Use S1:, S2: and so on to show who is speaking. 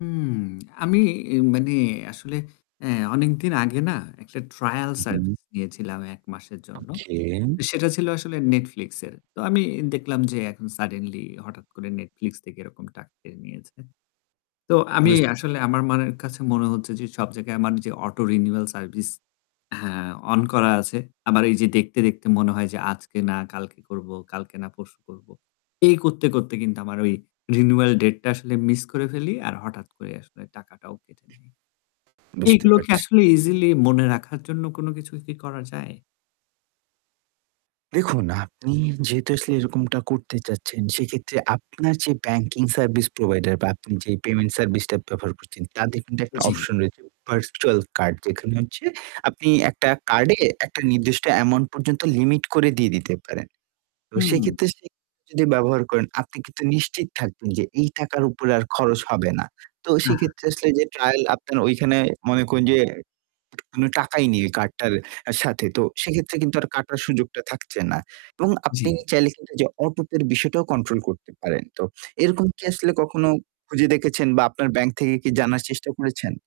S1: হুম, আমি মানে আসলে অ্যা অনেকদিন আগে না একটা ট্রায়াল
S2: উ হু।
S1: সার্ভিস নিয়েছিলাম ১ মাসের জন্য।
S2: ওকে।
S1: সেটা ছিলো আসলে Netflix এর, তো আমি দেখলাম যে এখন সাডেনলি হঠাৎ করে Netflix থেকে এরকম টাকা কেটে নিয়েছে। তো আমি
S2: বুঝতে পেরেছি।
S1: আসলে আমার মনের কাছে মনে হচ্ছে যে সব জায়গায় আমার যে অটো রিনিউয়াল সার্ভিস হ্যাঁ, অন করা আছে। আমার এই যে দেখতে, দেখতে মনে হয় যে আজকে না কালকে করবো, কালকে না পরশু করবো। এই করতে, করতে কিন্তু আমার ওই রিনিউয়াল ডেটটা আসলে মিস করে ফেলি আর হঠাৎ করে আসলে টাকাটাও কেটে নেয়।
S2: বুঝতে
S1: এগুলোকে
S2: পারছি।
S1: আসলে ইজিলি মনে রাখার জন্য কোন কিছু কি করা যায়?
S2: দেখুন, আপনি যেহেতু আসলে এরকমটা করতে চাচ্ছেন সেক্ষেত্রে আপনার যে ব্যাংকিং সার্ভিস প্রোভাইডার বা আপনি যে পেমেন্ট সার্ভিসটা ব্যবহার করছেন, তাদের কিন্তু একটা
S1: জি।
S2: অপশন রয়েছে ভার্চুয়াল কার্ড যেখানে হচ্ছে আপনি একটা কার্ডে একটা নির্দিষ্ট অ্যামাউন্ট পর্যন্ত লিমিট করে দিয়ে দিতে পারেন। এবং
S1: হু।
S2: সেইক্ষেত্রে সে যদি ব্যবহার করেন আপনি কিন্তু নিশ্চিত থাকবেন যে এই টাকার উপরে আর খরচ হবে না। তো সেক্ষেত্রে আসলে
S1: [unintelligible]
S2: যে ট্রায়াল আপনার ওইখানে মনে করুন যে কোনো টাকাই নেই এই কার্ডটার সাথে। তো সেক্ষেত্রে কিন্তু আর কাটার সুযোগটা থাকছে না। এবং আপনি
S1: জি।
S2: চাইলে কিন্তু যে অটো পের বিষয়টাও কন্ট্রোল করতে পারেন। তো এরকম কি আসলে কখনো খুঁজে দেখেছেন বা আপনার ব্যাংক থেকে কি জানার চেষ্টা করেছেন?